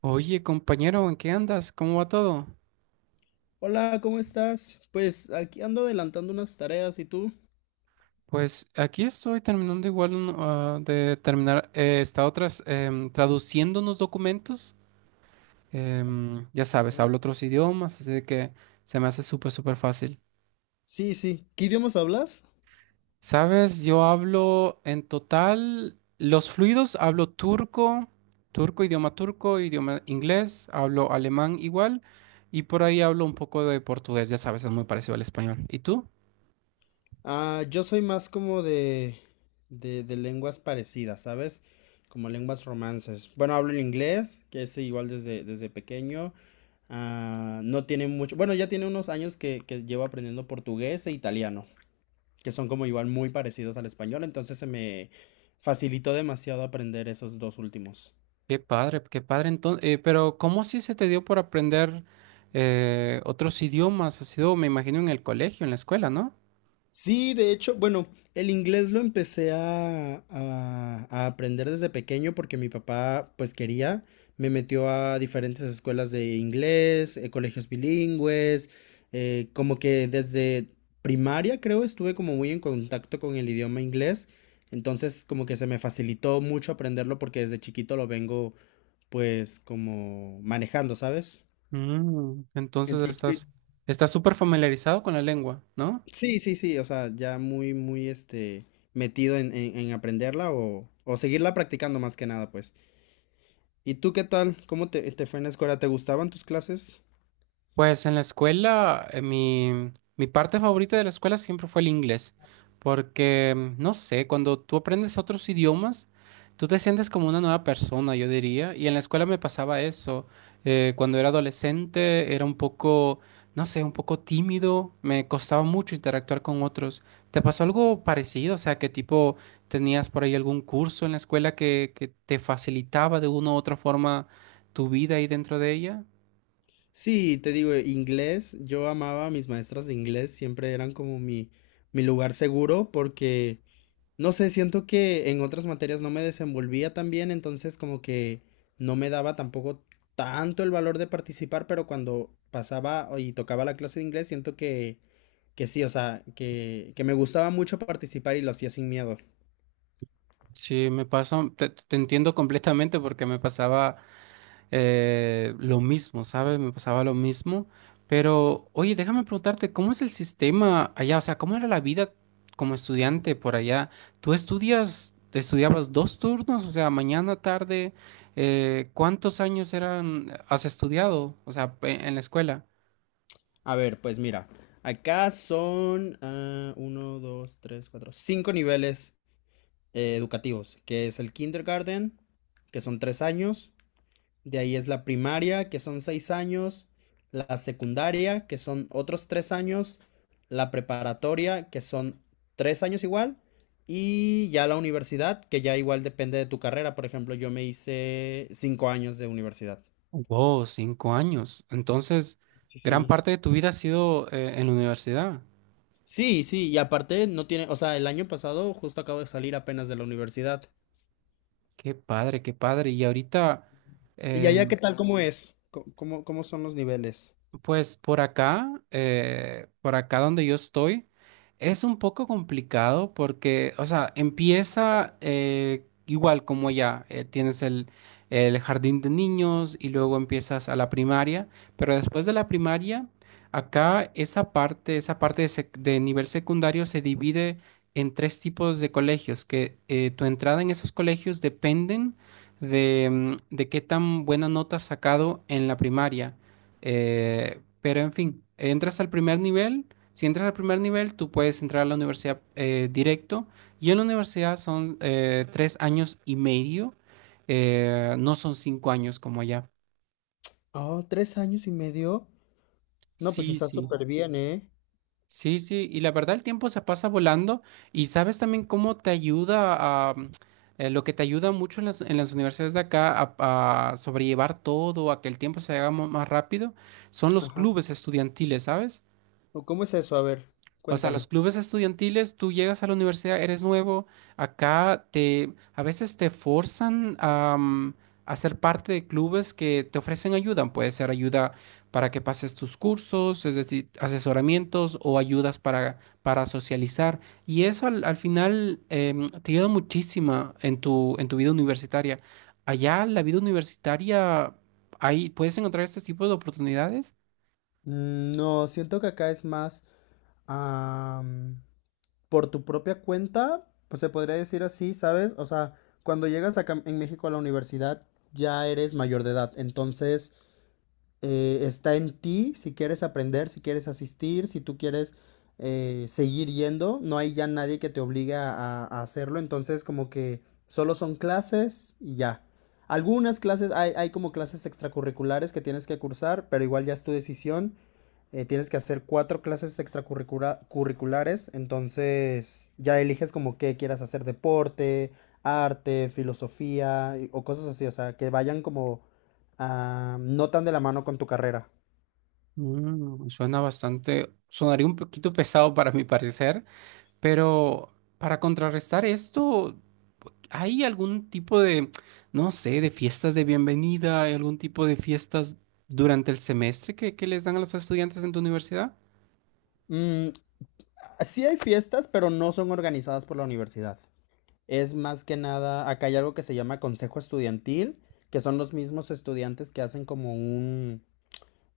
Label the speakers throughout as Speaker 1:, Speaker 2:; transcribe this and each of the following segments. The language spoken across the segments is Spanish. Speaker 1: Oye, compañero, ¿en qué andas? ¿Cómo va todo?
Speaker 2: Hola, ¿cómo estás? Pues aquí ando adelantando unas tareas, ¿y tú?
Speaker 1: Pues aquí estoy terminando igual de terminar, esta otras traduciendo unos documentos. Ya sabes, hablo otros idiomas, así de que se me hace súper, súper fácil.
Speaker 2: Sí, sí. ¿Qué idiomas hablas?
Speaker 1: Sabes, yo hablo en total, los fluidos, hablo turco, turco, idioma inglés, hablo alemán igual, y por ahí hablo un poco de portugués, ya sabes, es muy parecido al español. ¿Y tú?
Speaker 2: Ah, yo soy más como de lenguas parecidas, ¿sabes? Como lenguas romances. Bueno, hablo el inglés, que es igual desde pequeño. Ah, no tiene mucho, bueno, ya tiene unos años que llevo aprendiendo portugués e italiano, que son como igual muy parecidos al español, entonces se me facilitó demasiado aprender esos dos últimos.
Speaker 1: Qué padre, qué padre. Entonces, pero ¿cómo así se te dio por aprender otros idiomas? Ha sido, me imagino, en el colegio, en la escuela, ¿no?
Speaker 2: Sí, de hecho, bueno, el inglés lo empecé a aprender desde pequeño porque mi papá, pues quería, me metió a diferentes escuelas de inglés, colegios bilingües, como que desde primaria creo estuve como muy en contacto con el idioma inglés, entonces como que se me facilitó mucho aprenderlo porque desde chiquito lo vengo pues como manejando, ¿sabes?
Speaker 1: Mm, estás súper familiarizado con la lengua, ¿no?
Speaker 2: Sí, sí, sí, o sea, ya muy, muy, metido en aprenderla o seguirla practicando más que nada, pues. ¿Y tú qué tal? ¿Cómo te fue en la escuela? ¿Te gustaban tus clases?
Speaker 1: Pues en la escuela, mi parte favorita de la escuela siempre fue el inglés, porque, mm, no sé, cuando tú aprendes otros idiomas, tú te sientes como una nueva persona, yo diría, y en la escuela me pasaba eso. Cuando era adolescente era un poco, no sé, un poco tímido, me costaba mucho interactuar con otros. ¿Te pasó algo parecido? O sea, ¿qué tipo tenías por ahí algún curso en la escuela que te facilitaba de una u otra forma tu vida ahí dentro de ella?
Speaker 2: Sí, te digo, inglés, yo amaba a mis maestras de inglés, siempre eran como mi lugar seguro porque no sé, siento que en otras materias no me desenvolvía tan bien, entonces como que no me daba tampoco tanto el valor de participar, pero cuando pasaba y tocaba la clase de inglés, siento que sí, o sea, que me gustaba mucho participar y lo hacía sin miedo.
Speaker 1: Sí, me pasó, te entiendo completamente porque me pasaba lo mismo, ¿sabes? Me pasaba lo mismo. Pero, oye, déjame preguntarte, ¿cómo es el sistema allá? O sea, ¿cómo era la vida como estudiante por allá? ¿Tú estudias, te estudiabas dos turnos? O sea, mañana, tarde, ¿cuántos años eran, has estudiado? O sea, en la escuela.
Speaker 2: A ver, pues mira, acá son uno, dos, tres, cuatro, cinco niveles educativos, que es el kindergarten, que son 3 años. De ahí es la primaria, que son 6 años, la secundaria, que son otros 3 años, la preparatoria, que son 3 años igual, y ya la universidad, que ya igual depende de tu carrera. Por ejemplo, yo me hice 5 años de universidad.
Speaker 1: Wow, cinco años. Entonces,
Speaker 2: Sí,
Speaker 1: gran
Speaker 2: sí.
Speaker 1: parte de tu vida ha sido en la universidad.
Speaker 2: Sí, sí, sí, y aparte no tiene, o sea, el año pasado justo acabo de salir apenas de la universidad.
Speaker 1: Qué padre, qué padre. Y ahorita, sí,
Speaker 2: ¿Y allá qué tal? ¿Cómo es? ¿Cómo son los niveles?
Speaker 1: pues por acá donde yo estoy, es un poco complicado porque, o sea, empieza igual como ya, tienes el jardín de niños y luego empiezas a la primaria, pero después de la primaria, acá esa parte de nivel secundario se divide en tres tipos de colegios, que tu entrada en esos colegios dependen de, mm, de qué tan buena nota has sacado en la primaria. Pero en fin, entras al primer nivel. Si entras al primer nivel, tú puedes entrar a la universidad directo. Y en la universidad son tres años y medio. No son cinco años como allá.
Speaker 2: Oh, 3 años y medio. No, pues
Speaker 1: Sí,
Speaker 2: está
Speaker 1: sí.
Speaker 2: súper bien, ¿eh?
Speaker 1: Sí, sí. Y la verdad, el tiempo se pasa volando. Y sabes también cómo te ayuda a... mm, lo que te ayuda mucho en las universidades de acá a sobrellevar todo, a que el tiempo se haga más rápido, son los clubes estudiantiles, ¿sabes?
Speaker 2: ¿O cómo es eso? A ver,
Speaker 1: O sea, los
Speaker 2: cuéntame.
Speaker 1: clubes estudiantiles, tú llegas a la universidad, eres nuevo, acá te a veces te forzan a ser parte de clubes que te ofrecen ayuda. Puede ser ayuda para que pases tus cursos, es decir, asesoramientos o ayudas para socializar. Y eso al final te ayuda muchísimo en tu vida universitaria. Allá, la vida universitaria, ahí puedes encontrar este tipo de oportunidades.
Speaker 2: No, siento que acá es más am, por tu propia cuenta, pues se podría decir así, ¿sabes? O sea, cuando llegas acá en México a la universidad ya eres mayor de edad, entonces está en ti si quieres aprender, si quieres asistir, si tú quieres seguir yendo, no hay ya nadie que te obligue a hacerlo, entonces como que solo son clases y ya. Algunas clases, hay como clases extracurriculares que tienes que cursar, pero igual ya es tu decisión. Tienes que hacer cuatro clases extracurriculares, entonces ya eliges como qué quieras hacer, deporte, arte, filosofía o cosas así, o sea, que vayan como no tan de la mano con tu carrera.
Speaker 1: Mm, suena bastante, sonaría un poquito pesado para mi parecer, pero para contrarrestar esto, ¿hay algún tipo de, no sé, de fiestas de bienvenida? ¿Hay algún tipo de fiestas durante el semestre que les dan a los estudiantes en tu universidad?
Speaker 2: Mm, sí hay fiestas, pero no son organizadas por la universidad. Es más que nada, acá hay algo que se llama consejo estudiantil, que son los mismos estudiantes que hacen como un,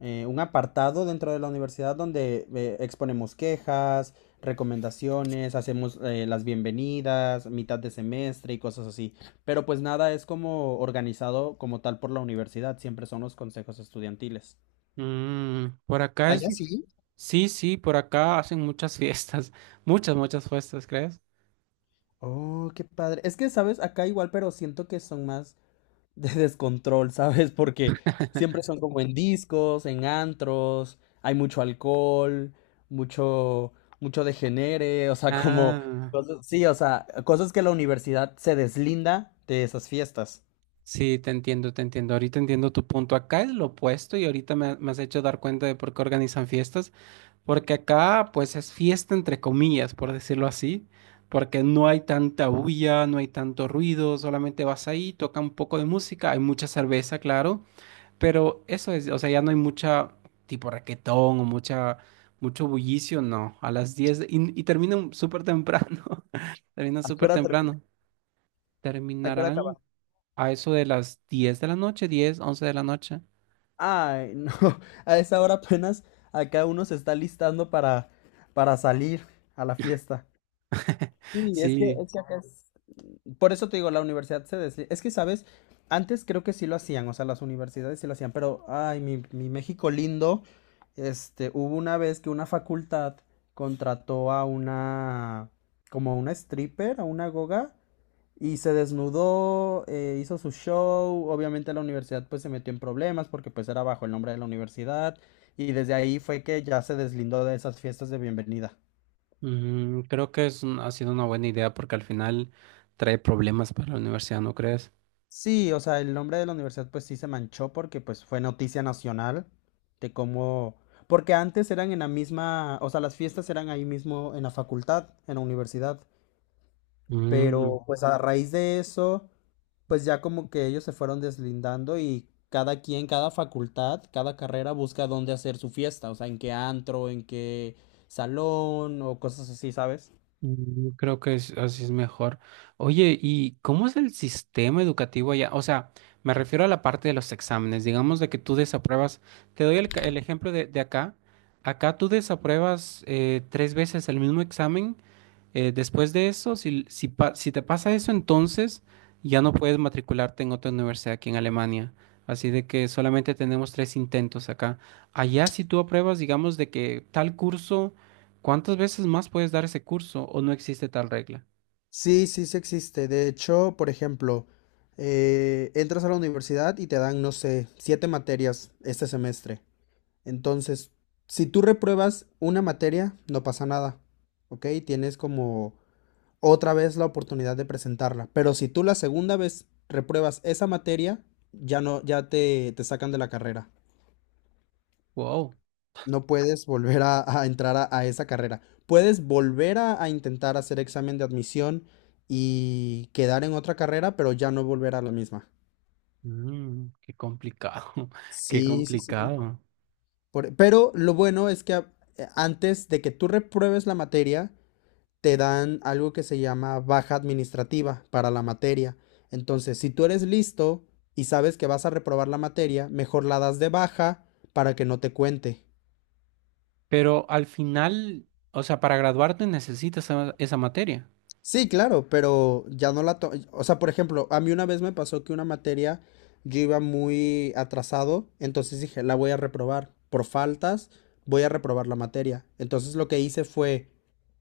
Speaker 2: eh, un apartado dentro de la universidad donde exponemos quejas, recomendaciones, hacemos las bienvenidas, mitad de semestre y cosas así. Pero pues nada es como organizado como tal por la universidad, siempre son los consejos estudiantiles.
Speaker 1: Mm, por acá es...
Speaker 2: Allá sí.
Speaker 1: Sí, sí, por acá hacen muchas fiestas, muchas, muchas fiestas, ¿crees?
Speaker 2: Oh, qué padre. Es que, ¿sabes? Acá igual, pero siento que son más de descontrol, ¿sabes? Porque siempre son como en discos, en antros, hay mucho alcohol, mucho, mucho degenere, o sea, como
Speaker 1: Ah,
Speaker 2: cosas, sí, o sea, cosas que la universidad se deslinda de esas fiestas.
Speaker 1: sí, te entiendo, te entiendo. Ahorita entiendo tu punto. Acá es lo opuesto y ahorita me has hecho dar cuenta de por qué organizan fiestas. Porque acá, pues, es fiesta entre comillas, por decirlo así, porque no hay tanta bulla, no hay tanto ruido, solamente vas ahí, toca un poco de música, hay mucha cerveza, claro, pero eso es, o sea, ya no hay mucha, tipo raquetón o mucha, mucho bullicio, no, a las y terminan súper temprano, terminan
Speaker 2: ¿A qué
Speaker 1: súper
Speaker 2: hora termina?
Speaker 1: temprano,
Speaker 2: ¿A qué hora
Speaker 1: terminarán
Speaker 2: acaba?
Speaker 1: a eso de las 10 de la noche, 10, 11 de la noche,
Speaker 2: Ay, no, a esa hora apenas acá uno se está listando para salir a la fiesta. Sí, es que,
Speaker 1: sí.
Speaker 2: es que acá es... Por eso te digo, la universidad se desliga. Es que, ¿sabes? Antes creo que sí lo hacían, o sea, las universidades sí lo hacían, pero, ay, mi México lindo, hubo una vez que una facultad contrató a una, como a una stripper, a una goga, y se desnudó, hizo su show. Obviamente la universidad pues se metió en problemas porque pues era bajo el nombre de la universidad, y desde ahí fue que ya se deslindó de esas fiestas de bienvenida.
Speaker 1: Mm, creo que ha sido una buena idea porque al final trae problemas para la universidad, ¿no crees?
Speaker 2: Sí, o sea, el nombre de la universidad pues sí se manchó porque pues fue noticia nacional de cómo... Porque antes eran en la misma, o sea, las fiestas eran ahí mismo en la facultad, en la universidad,
Speaker 1: Mm,
Speaker 2: pero pues a raíz de eso, pues ya como que ellos se fueron deslindando y cada quien, cada facultad, cada carrera busca dónde hacer su fiesta, o sea, en qué antro, en qué salón o cosas así, ¿sabes?
Speaker 1: mm, creo que así es mejor. Oye, ¿y cómo es el sistema educativo allá? O sea, me refiero a la parte de los exámenes. Digamos de que tú desapruebas. Te doy el ejemplo de acá. Acá tú desapruebas tres veces el mismo examen. Después de eso, si te pasa eso, entonces ya no puedes matricularte en otra universidad aquí en Alemania. Así de que solamente tenemos tres intentos acá. Allá, si tú apruebas, digamos, de que tal curso, ¿cuántas veces más puedes dar ese curso o no existe tal regla?
Speaker 2: Sí, sí, sí existe. De hecho, por ejemplo, entras a la universidad y te dan, no sé, siete materias este semestre. Entonces, si tú repruebas una materia, no pasa nada, ¿ok? Tienes como otra vez la oportunidad de presentarla. Pero si tú la segunda vez repruebas esa materia, ya no, ya te sacan de la carrera.
Speaker 1: Wow,
Speaker 2: No puedes volver a entrar a esa carrera. Puedes volver a intentar hacer examen de admisión y quedar en otra carrera, pero ya no volver a la misma.
Speaker 1: mm, qué complicado, qué
Speaker 2: Sí, sí, sí.
Speaker 1: complicado.
Speaker 2: Pero lo bueno es que antes de que tú repruebes la materia, te dan algo que se llama baja administrativa para la materia. Entonces, si tú eres listo y sabes que vas a reprobar la materia, mejor la das de baja para que no te cuente.
Speaker 1: Pero al final, o sea, para graduarte necesitas esa materia.
Speaker 2: Sí, claro, pero ya no la O sea, por ejemplo, a mí una vez me pasó que una materia yo iba muy atrasado, entonces dije, la voy a reprobar. Por faltas, voy a reprobar la materia. Entonces lo que hice fue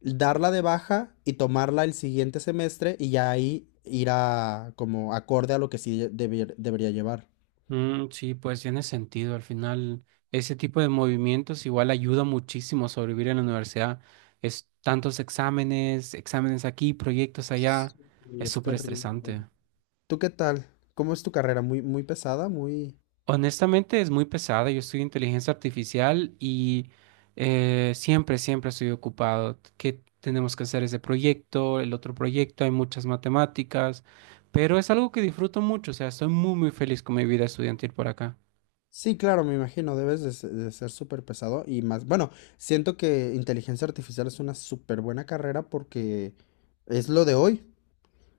Speaker 2: darla de baja y tomarla el siguiente semestre y ya ahí ir a como acorde a lo que sí debería llevar.
Speaker 1: Mm, sí, pues tiene sentido. Al final, ese tipo de movimientos igual ayuda muchísimo a sobrevivir en la universidad. Es tantos exámenes, exámenes aquí, proyectos allá.
Speaker 2: Sí,
Speaker 1: Es
Speaker 2: es
Speaker 1: súper
Speaker 2: terrible.
Speaker 1: estresante.
Speaker 2: ¿Tú qué tal? ¿Cómo es tu carrera? ¿Muy, muy pesada? Muy...
Speaker 1: Honestamente, es muy pesada. Yo estudio inteligencia artificial y siempre, siempre estoy ocupado. ¿Qué tenemos que hacer ese proyecto, el otro proyecto? Hay muchas matemáticas, pero es algo que disfruto mucho. O sea, estoy muy, muy feliz con mi vida estudiantil por acá.
Speaker 2: Sí, claro, me imagino, debes de ser súper pesado y más, bueno, siento que inteligencia artificial es una súper buena carrera porque es lo de hoy,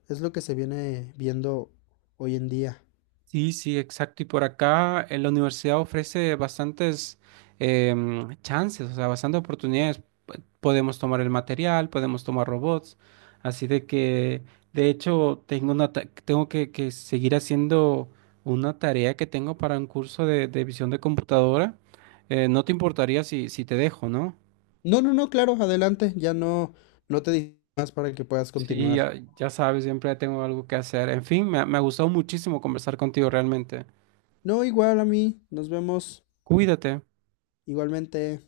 Speaker 2: es lo que se viene viendo hoy en día.
Speaker 1: Sí, sí, exacto. Y por acá la universidad ofrece bastantes chances, o sea, bastantes oportunidades. Podemos tomar el material, podemos tomar robots. Así de que, de hecho, tengo una tengo que seguir haciendo una tarea que tengo para un curso de visión de computadora. No te importaría si te dejo, ¿no?
Speaker 2: No, no, no, claro, adelante, ya no, no te digo más para que puedas
Speaker 1: Sí, ya,
Speaker 2: continuar.
Speaker 1: ya sabes, siempre tengo algo que hacer. En fin, me ha gustado muchísimo conversar contigo realmente.
Speaker 2: No, igual a mí, nos vemos
Speaker 1: Cuídate.
Speaker 2: igualmente.